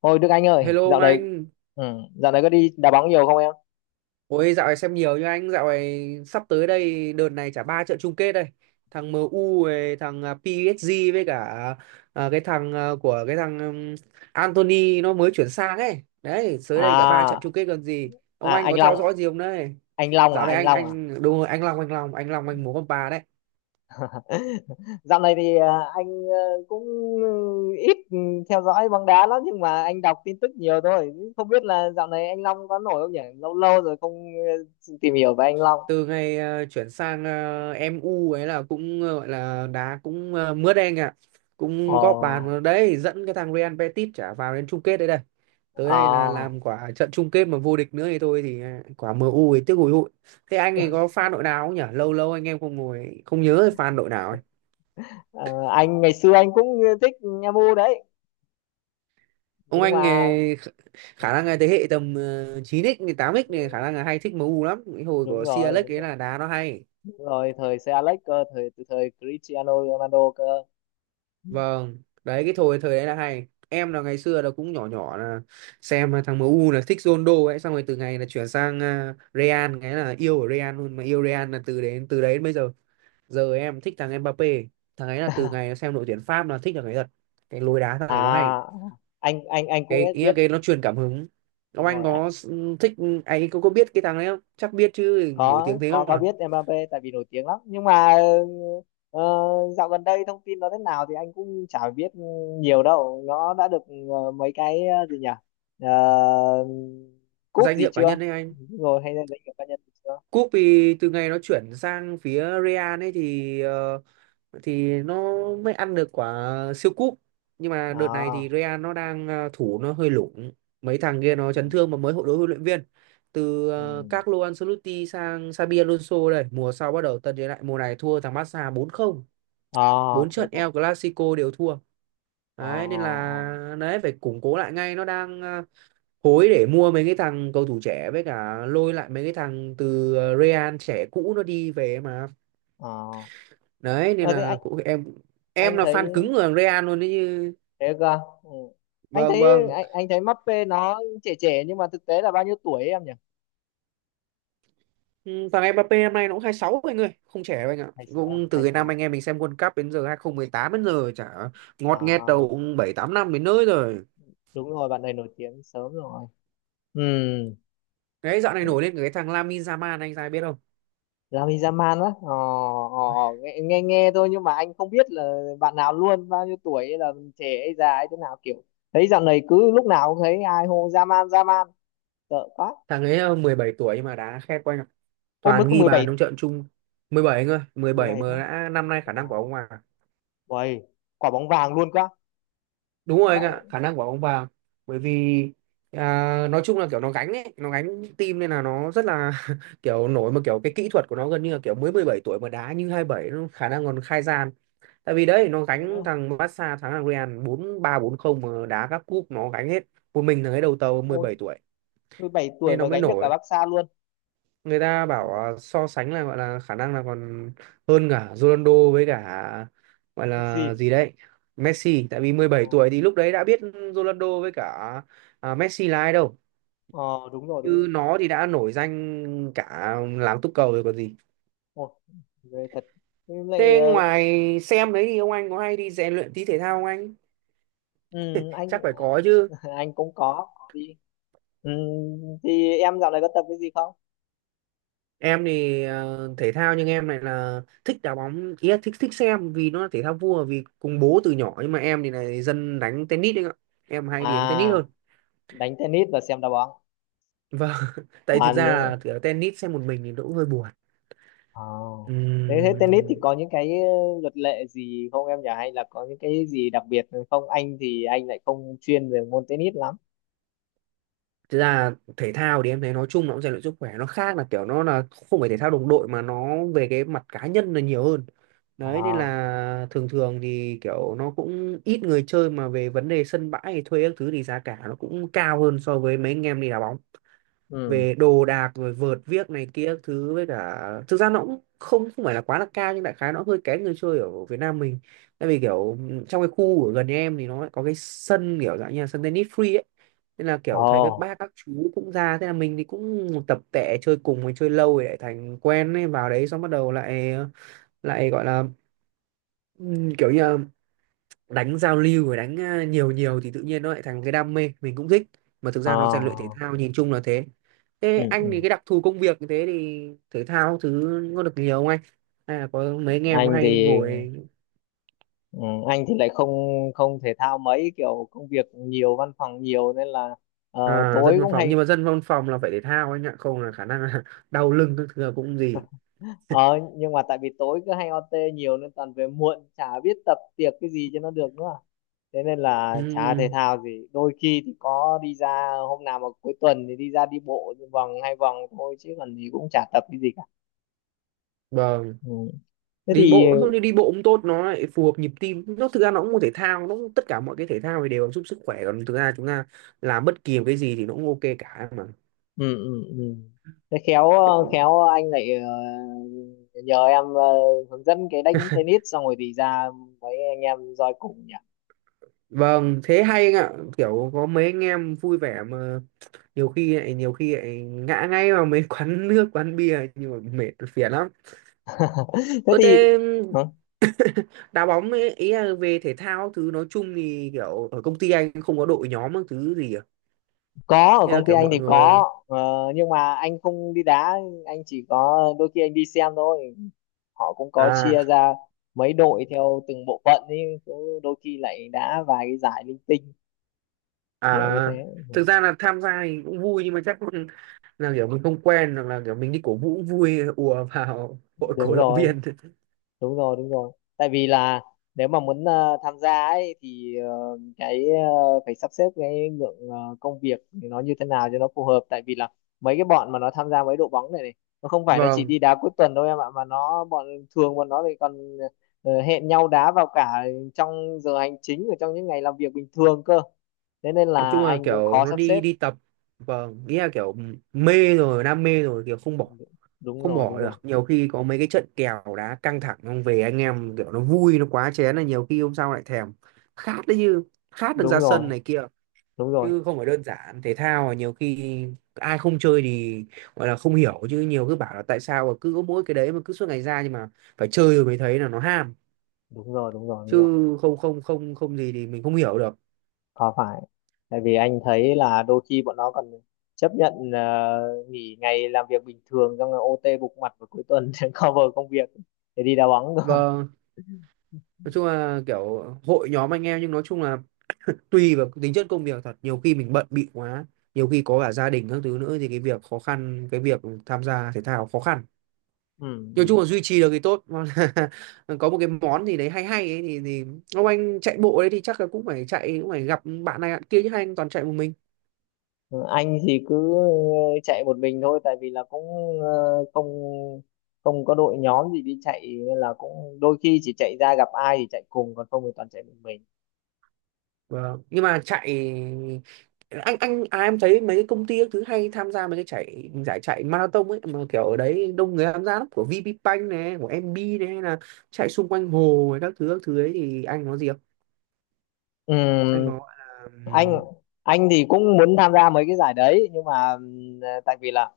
Ôi Đức Anh ơi, Hello ông dạo này anh, ừ, dạo này có đi đá bóng nhiều không em? ôi dạo này xem nhiều như anh, dạo này sắp tới đây đợt này chả ba trận chung kết đây, thằng MU với thằng PSG với cả cái thằng của cái thằng Anthony nó mới chuyển sang ấy, đấy tới đây chả ba trận À, chung kết gần gì, ông à, anh có theo dõi gì không đấy? anh Long à, Dạo này anh anh Long à. anh đúng rồi anh Long anh Long anh Long anh muốn con bà đấy. Dạo này thì anh cũng ít theo dõi bóng đá lắm nhưng mà anh đọc tin tức nhiều thôi. Không biết là dạo này anh Long có nổi không nhỉ? Lâu lâu rồi không tìm hiểu về anh Long. Từ ngày chuyển sang MU ấy là cũng gọi là đá cũng mướt anh ạ, cũng góp bàn Ồ, vào đấy dẫn cái thằng Real Betis trả vào đến chung kết đấy đây. Tới đây là à. làm quả trận chung kết mà vô địch nữa thì thôi thì quả MU ấy tiếc hùi hụi. Thế anh ấy có fan đội nào không nhỉ, lâu lâu anh em không ngồi không nhớ fan đội nào ấy. Ờ, anh ngày xưa anh cũng thích Nha Mu đấy, Ông nhưng anh mà khả ừ, năng là thế hệ tầm 9x tám x này khả năng là hay thích MU lắm, cái hồi đúng của Sir rồi, Alex đúng ấy rồi. là đá nó hay. Đúng rồi, thời xe Alex cơ, từ thời Cristiano Ronaldo cơ. Vâng, đấy cái thời thời đấy là hay. Em là ngày xưa là cũng nhỏ nhỏ là xem thằng em u là thích Ronaldo ấy, xong rồi từ ngày là chuyển sang Real cái là yêu ở Real luôn, mà yêu Real là từ đấy đến bây giờ. Giờ em thích thằng Mbappé, thằng ấy là từ ngày xem đội tuyển Pháp là thích thằng ấy thật. Cái lối đá thằng này nó hay. à anh cũng Cái ý là biết. cái nó truyền cảm hứng. Ông Đúng anh rồi ạ. có thích, anh có biết cái thằng đấy không? Chắc biết chứ, nổi tiếng có thế có không có à. biết Mbappé tại vì nổi tiếng lắm, nhưng mà ờ, dạo gần đây thông tin nó thế nào thì anh cũng chả biết nhiều đâu. Nó đã được mấy cái gì nhỉ, Ờ, cúp Danh gì hiệu cá chưa nhân đấy anh. rồi hay là danh hiệu cá nhân gì chưa? Cúp thì từ ngày nó chuyển sang phía Real ấy thì nó mới ăn được quả siêu cúp, nhưng mà đợt này thì À, Real nó đang thủ nó hơi lủng, mấy thằng kia nó ừ, chấn thương mà mới hội đối huấn luyện viên từ ừ. Carlo Ancelotti sang Xabi Alonso. Đây mùa sau bắt đầu tân thế lại, mùa này thua thằng Barca 4-0, À, 4 thế trận cơ. El Clasico đều thua. Ờ, Đấy nên ờ, là đấy phải củng cố lại ngay, nó đang hối để mua mấy cái thằng cầu thủ trẻ, với cả lôi lại mấy cái thằng từ Real trẻ cũ nó đi về mà. ờ, ờ. Đấy nên Ờ, thế là anh cũng em anh là thấy fan cứng của thằng Real luôn đấy chứ. thế cơ, ừ. anh Vâng thấy vâng. anh anh thấy Mbappé nó trẻ trẻ nhưng mà thực tế là bao nhiêu tuổi ấy em nhỉ? Ừ, thằng Mbappé năm nay nó cũng 26 anh ơi, không trẻ đâu anh ạ, 26 à? cũng từ Hai cái sáu. năm anh em mình xem World Cup đến giờ, 2018 đến giờ chả ngọt nghẹt à đầu cũng bảy tám năm đến nơi rồi. Đúng rồi, bạn này nổi tiếng sớm rồi. Ừ. Cái dạo này nổi lên cái thằng Lamine Yamal anh ra biết không? Lamine Yamal á, nghe, nghe thôi nhưng mà anh không biết là bạn nào luôn, bao nhiêu tuổi hay là trẻ hay già hay thế nào, kiểu thấy dạo này cứ lúc nào cũng thấy ai hô Yamal Yamal. Sợ quá. Thằng ấy 17 tuổi nhưng mà đá khét quá anh ạ, Ôi mới toàn có ghi 17, bàn trong trận chung. 17 anh ơi, mười mười bảy bảy mà thôi. đã, năm nay khả năng của Wow. ông mà. Uầy, quả bóng vàng luôn quá Đúng rồi anh ạ, vậy. khả năng của ông vào. Bởi vì nói chung là kiểu nó gánh ấy, nó gánh team nên là nó rất là kiểu nổi, mà kiểu cái kỹ thuật của nó gần như là kiểu mới 17 tuổi mà đá như 27, nó khả năng còn khai gian, tại vì đấy nó Thế á? gánh thằng Barca thắng thằng Real 4-3 4-0 mà đá các cúp nó gánh hết, một mình thằng ấy đầu tàu mười Ôi, bảy tuổi 17 tuổi Nên nó mà mới gánh được cả nổi, Barca luôn. người ta bảo so sánh là gọi là khả năng là còn hơn cả Ronaldo với cả gọi là Gì? gì đấy Messi, tại vì mười Ờ, bảy tuổi thì lúc đấy đã biết Ronaldo với cả Messi là ai đâu, ờ, đúng rồi đúng chứ rồi. nó thì đã nổi danh cả làng túc cầu rồi còn gì. Ồ, về thật. Nhưng lại Thế ngoài xem đấy thì ông anh có hay đi rèn luyện tí thể thao không anh, ừ, anh chắc phải có chứ. anh cũng có đi. ừ, thì em dạo này có tập cái gì không? Em thì thể thao, nhưng em này là thích đá bóng, ý là thích thích xem vì nó là thể thao vua vì cùng bố từ nhỏ, nhưng mà em thì này dân đánh tennis đấy ạ, em hay à đi đánh tennis hơn. Đánh tennis và xem đá bóng. Vâng. Tại thực Toàn ra là những kiểu tennis xem một mình thì nó cũng hơi buồn. ờ. Thế thế tennis thì Ừm, có những cái luật lệ gì không em nhỉ, hay là có những cái gì đặc biệt không? Anh thì anh lại không chuyên về môn tennis lắm. Thực ra thể thao thì em thấy nói chung nó cũng rèn luyện sức khỏe, nó khác là kiểu nó là không phải thể thao đồng đội mà nó về cái mặt cá nhân là nhiều hơn. Đấy nên À. là thường thường thì kiểu nó cũng ít người chơi, mà về vấn đề sân bãi hay thuê các thứ thì giá cả nó cũng cao hơn so với mấy anh em đi đá bóng, Ừ. về đồ đạc rồi vợt viếc này kia các thứ. Với cả thực ra nó cũng không không phải là quá là cao, nhưng đại khái nó hơi kén người chơi ở Việt Nam mình. Tại vì kiểu trong cái khu ở gần nhà em thì nó lại có cái sân kiểu dạng như là sân tennis free ấy, nên là Ồ. kiểu thấy các bác các chú cũng ra, thế là mình thì cũng tập tệ chơi cùng, mình chơi lâu rồi lại thành quen ấy, vào đấy xong bắt đầu lại lại gọi là ừ, kiểu như là đánh giao lưu và đánh nhiều nhiều thì tự nhiên nó lại thành cái đam mê, mình cũng thích, mà thực Ờ, ra nó rèn luyện thể ờ. thao nhìn chung là thế. Thế Ừ, anh thì ừ. cái đặc thù công việc như thế thì thể thao thứ có được nhiều không anh, hay là có mấy anh em anh hay thì ngồi. Ừ, anh thì lại không không thể thao mấy, kiểu công việc nhiều văn phòng nhiều nên là tối Dân văn cũng phòng nhưng hay mà dân văn phòng là phải thể thao anh ạ, không là khả năng là đau lưng các thứ là cũng gì. ờ, nhưng mà tại vì tối cứ hay OT nhiều nên toàn về muộn, chả biết tập tiệc cái gì cho nó được nữa. Thế nên là chả thể Ừm, thao gì, đôi khi thì có đi ra hôm nào mà cuối tuần thì đi ra đi bộ vòng hai vòng thôi chứ còn gì, cũng chả tập cái gì cả. vâng. Ừ. Thế Đi thì, bộ thôi, đi đi bộ cũng tốt, nó lại phù hợp nhịp tim, nó thực ra nó cũng một thể thao, nó cũng, tất cả mọi cái thể thao thì đều giúp sức khỏe, còn thực ra chúng ta làm bất kỳ một cái gì thì nó cũng ok cả mà. ừ, ừ, ừ, thế khéo anh lại ờ, nhờ em hướng dẫn cái đánh tennis xong rồi thì ra mấy anh em roi cùng nhỉ. Vâng, thế hay anh ạ, kiểu có mấy anh em vui vẻ mà nhiều khi lại ngã ngay vào mấy quán nước, quán bia nhưng mà mệt phiền lắm. Thế Ơ thì thế hả? đá bóng ấy, ý là về thể thao thứ nói chung thì kiểu ở công ty anh không có đội nhóm các thứ gì à? Có, ở Ý là công ty kiểu anh mọi thì người có nhưng mà anh không đi đá, anh chỉ có đôi khi anh đi xem thôi. Họ cũng có chia à ra mấy đội theo từng bộ phận ấy, cứ đôi khi lại đá vài cái giải linh tinh kiểu như thế. à Ừ, thực ra là tham gia thì cũng vui, nhưng mà chắc là kiểu mình không quen, hoặc là kiểu mình đi cổ vũ cũng vui, ùa vào hội đúng cổ động rồi viên. đúng rồi đúng rồi. Tại vì là nếu mà muốn tham gia ấy thì phải sắp xếp cái lượng công việc nó như thế nào cho nó phù hợp, tại vì là mấy cái bọn mà nó tham gia mấy đội bóng này này, nó không phải nó chỉ Vâng. đi đá cuối tuần đâu em ạ, mà nó bọn thường bọn nó thì còn hẹn nhau đá vào cả trong giờ hành chính và trong những ngày làm việc bình thường cơ, thế nên Nói là chung là anh cũng kiểu khó nó sắp đi xếp. đi tập, vâng, nghĩa là kiểu mê rồi, đam mê rồi kiểu không bỏ Đúng không rồi, đúng bỏ được, rồi, nhiều khi có mấy cái trận kèo đá căng thẳng, không về anh em kiểu nó vui nó quá chén là nhiều khi hôm sau lại thèm khát đấy, như khát được đúng ra sân rồi, này kia, đúng rồi, chứ không phải đơn giản. Thể thao là nhiều khi ai không chơi thì gọi là không hiểu, chứ nhiều cứ bảo là tại sao mà cứ có mỗi cái đấy mà cứ suốt ngày ra, nhưng mà phải chơi rồi mới thấy là nó ham, đúng rồi, đúng rồi, đúng chứ rồi. không không không không gì thì mình không hiểu được. Có phải, tại vì anh thấy là đôi khi bọn nó còn chấp nhận nghỉ ngày làm việc bình thường xong rồi OT bục mặt vào cuối tuần, để cover công việc, để đi đá bóng cơ. Vâng, nói chung là kiểu hội nhóm anh em, nhưng nói chung là tùy vào tính chất công việc thật, nhiều khi mình bận bịu quá, nhiều khi có cả gia đình các thứ nữa thì cái việc khó khăn, cái việc tham gia thể thao khó khăn. Ừ. Nói chung Ừ. là duy trì được thì tốt. Còn là có một cái món gì đấy hay hay ấy, thì ông anh chạy bộ đấy thì chắc là cũng phải chạy, cũng phải gặp bạn này bạn kia chứ, hai anh toàn chạy một mình. Ừ, anh thì cứ chạy một mình thôi tại vì là cũng không không có đội nhóm gì đi chạy nên là cũng đôi khi chỉ chạy ra gặp ai thì chạy cùng, còn không thì toàn chạy một mình. Vâng. Nhưng mà chạy, em thấy mấy cái công ty các thứ hay tham gia mấy cái chạy giải chạy marathon ấy, mà kiểu ở đấy đông người tham gia lắm, của VPBank này của MB này, hay là chạy xung quanh hồ ấy, các thứ ấy thì anh có gì không, anh có Ừ. gọi là anh anh thì cũng muốn tham gia mấy cái giải đấy nhưng mà tại vì là,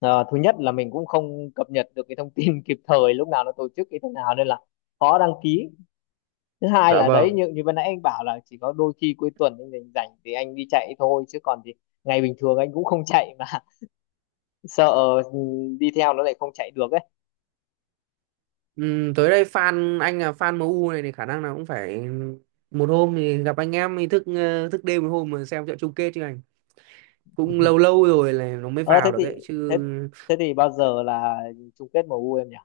Thứ nhất là mình cũng không cập nhật được cái thông tin kịp thời lúc nào nó tổ chức như thế nào nên là khó đăng ký. Thứ hai dạ là đấy, vâng. như như vừa nãy anh bảo là chỉ có đôi khi cuối tuần anh rảnh rảnh thì anh đi chạy thôi chứ còn thì ngày bình thường anh cũng không chạy mà. Sợ, ừ, đi theo nó lại không chạy được ấy. Tới đây fan anh là fan MU này thì khả năng là cũng phải một hôm thì gặp anh em thì thức đêm một hôm mà xem trận chung kết chứ anh, cũng lâu lâu rồi là nó mới ờ thế vào được thì ấy chứ. thế thế thì bao giờ là chung kết MU em nhỉ?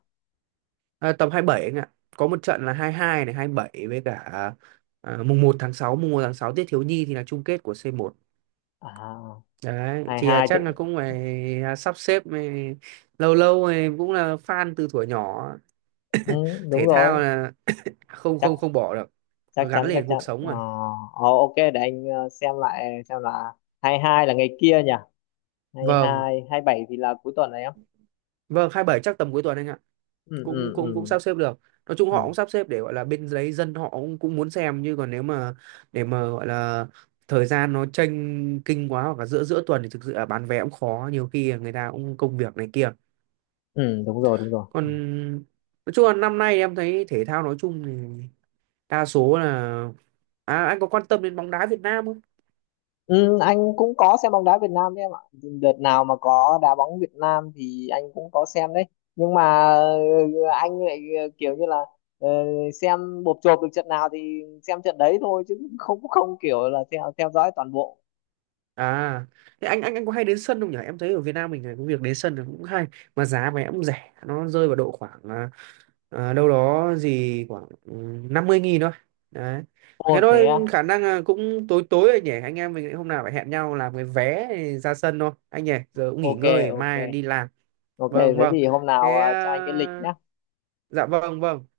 À, tầm 27 anh ạ. Có một trận là 22 này, 27, với cả mùng 1 tháng 6, mùng 1 tháng 6 Tiết Thiếu Nhi thì là chung kết của C1. à Đấy, hai thì hai tự, chắc là cũng phải sắp xếp, lâu lâu, cũng là fan từ thuở nhỏ. ừ, đúng Thể rồi. thao là không Chắc không không bỏ được. Nó Chắc gắn chắn, chắc liền chắn cuộc sống ờ rồi. Ok, để anh xem lại xem là 22 là ngày kia nhỉ? hai Vâng, hai 27 thì là cuối tuần này em? vâng 27 chắc tầm cuối tuần anh ạ. Ừ, Cũng ừ, cũng cũng ừ, sắp xếp được, nói chung họ ừ, cũng sắp xếp để gọi là bên đấy dân họ cũng cũng muốn xem chứ, còn nếu mà để mà gọi là thời gian nó chênh kinh quá, hoặc là giữa giữa tuần thì thực sự là bán vé cũng khó, nhiều khi là người ta cũng công việc này kia, ừ, đúng rồi đúng rồi. còn nói chung là năm nay em thấy thể thao nói chung thì đa số là, anh có quan tâm đến bóng đá Việt Nam không? Ừ, anh cũng có xem bóng đá Việt Nam đấy em ạ. Đợt nào mà có đá bóng Việt Nam thì anh cũng có xem đấy. Nhưng mà anh lại kiểu như là ờ, xem bộp chộp được trận nào thì xem trận đấy thôi, chứ không không kiểu là theo theo dõi toàn bộ. À, thế anh có hay đến sân không nhỉ? Em thấy ở Việt Nam mình này, cái việc đến sân là cũng hay, mà giá vé cũng rẻ, nó rơi vào độ khoảng đâu đó gì khoảng 50.000 thôi. Đấy. Thế Ồ, thế à? thôi khả năng là cũng tối tối rồi nhỉ. Anh em mình hôm nào phải hẹn nhau làm cái vé ra sân thôi. Anh nhỉ, giờ cũng nghỉ Ok, ngơi ok, mai đi làm. ok, Vâng thế vâng. thì hôm nào Thế cho anh cái lịch à, nhá. dạ vâng vâng.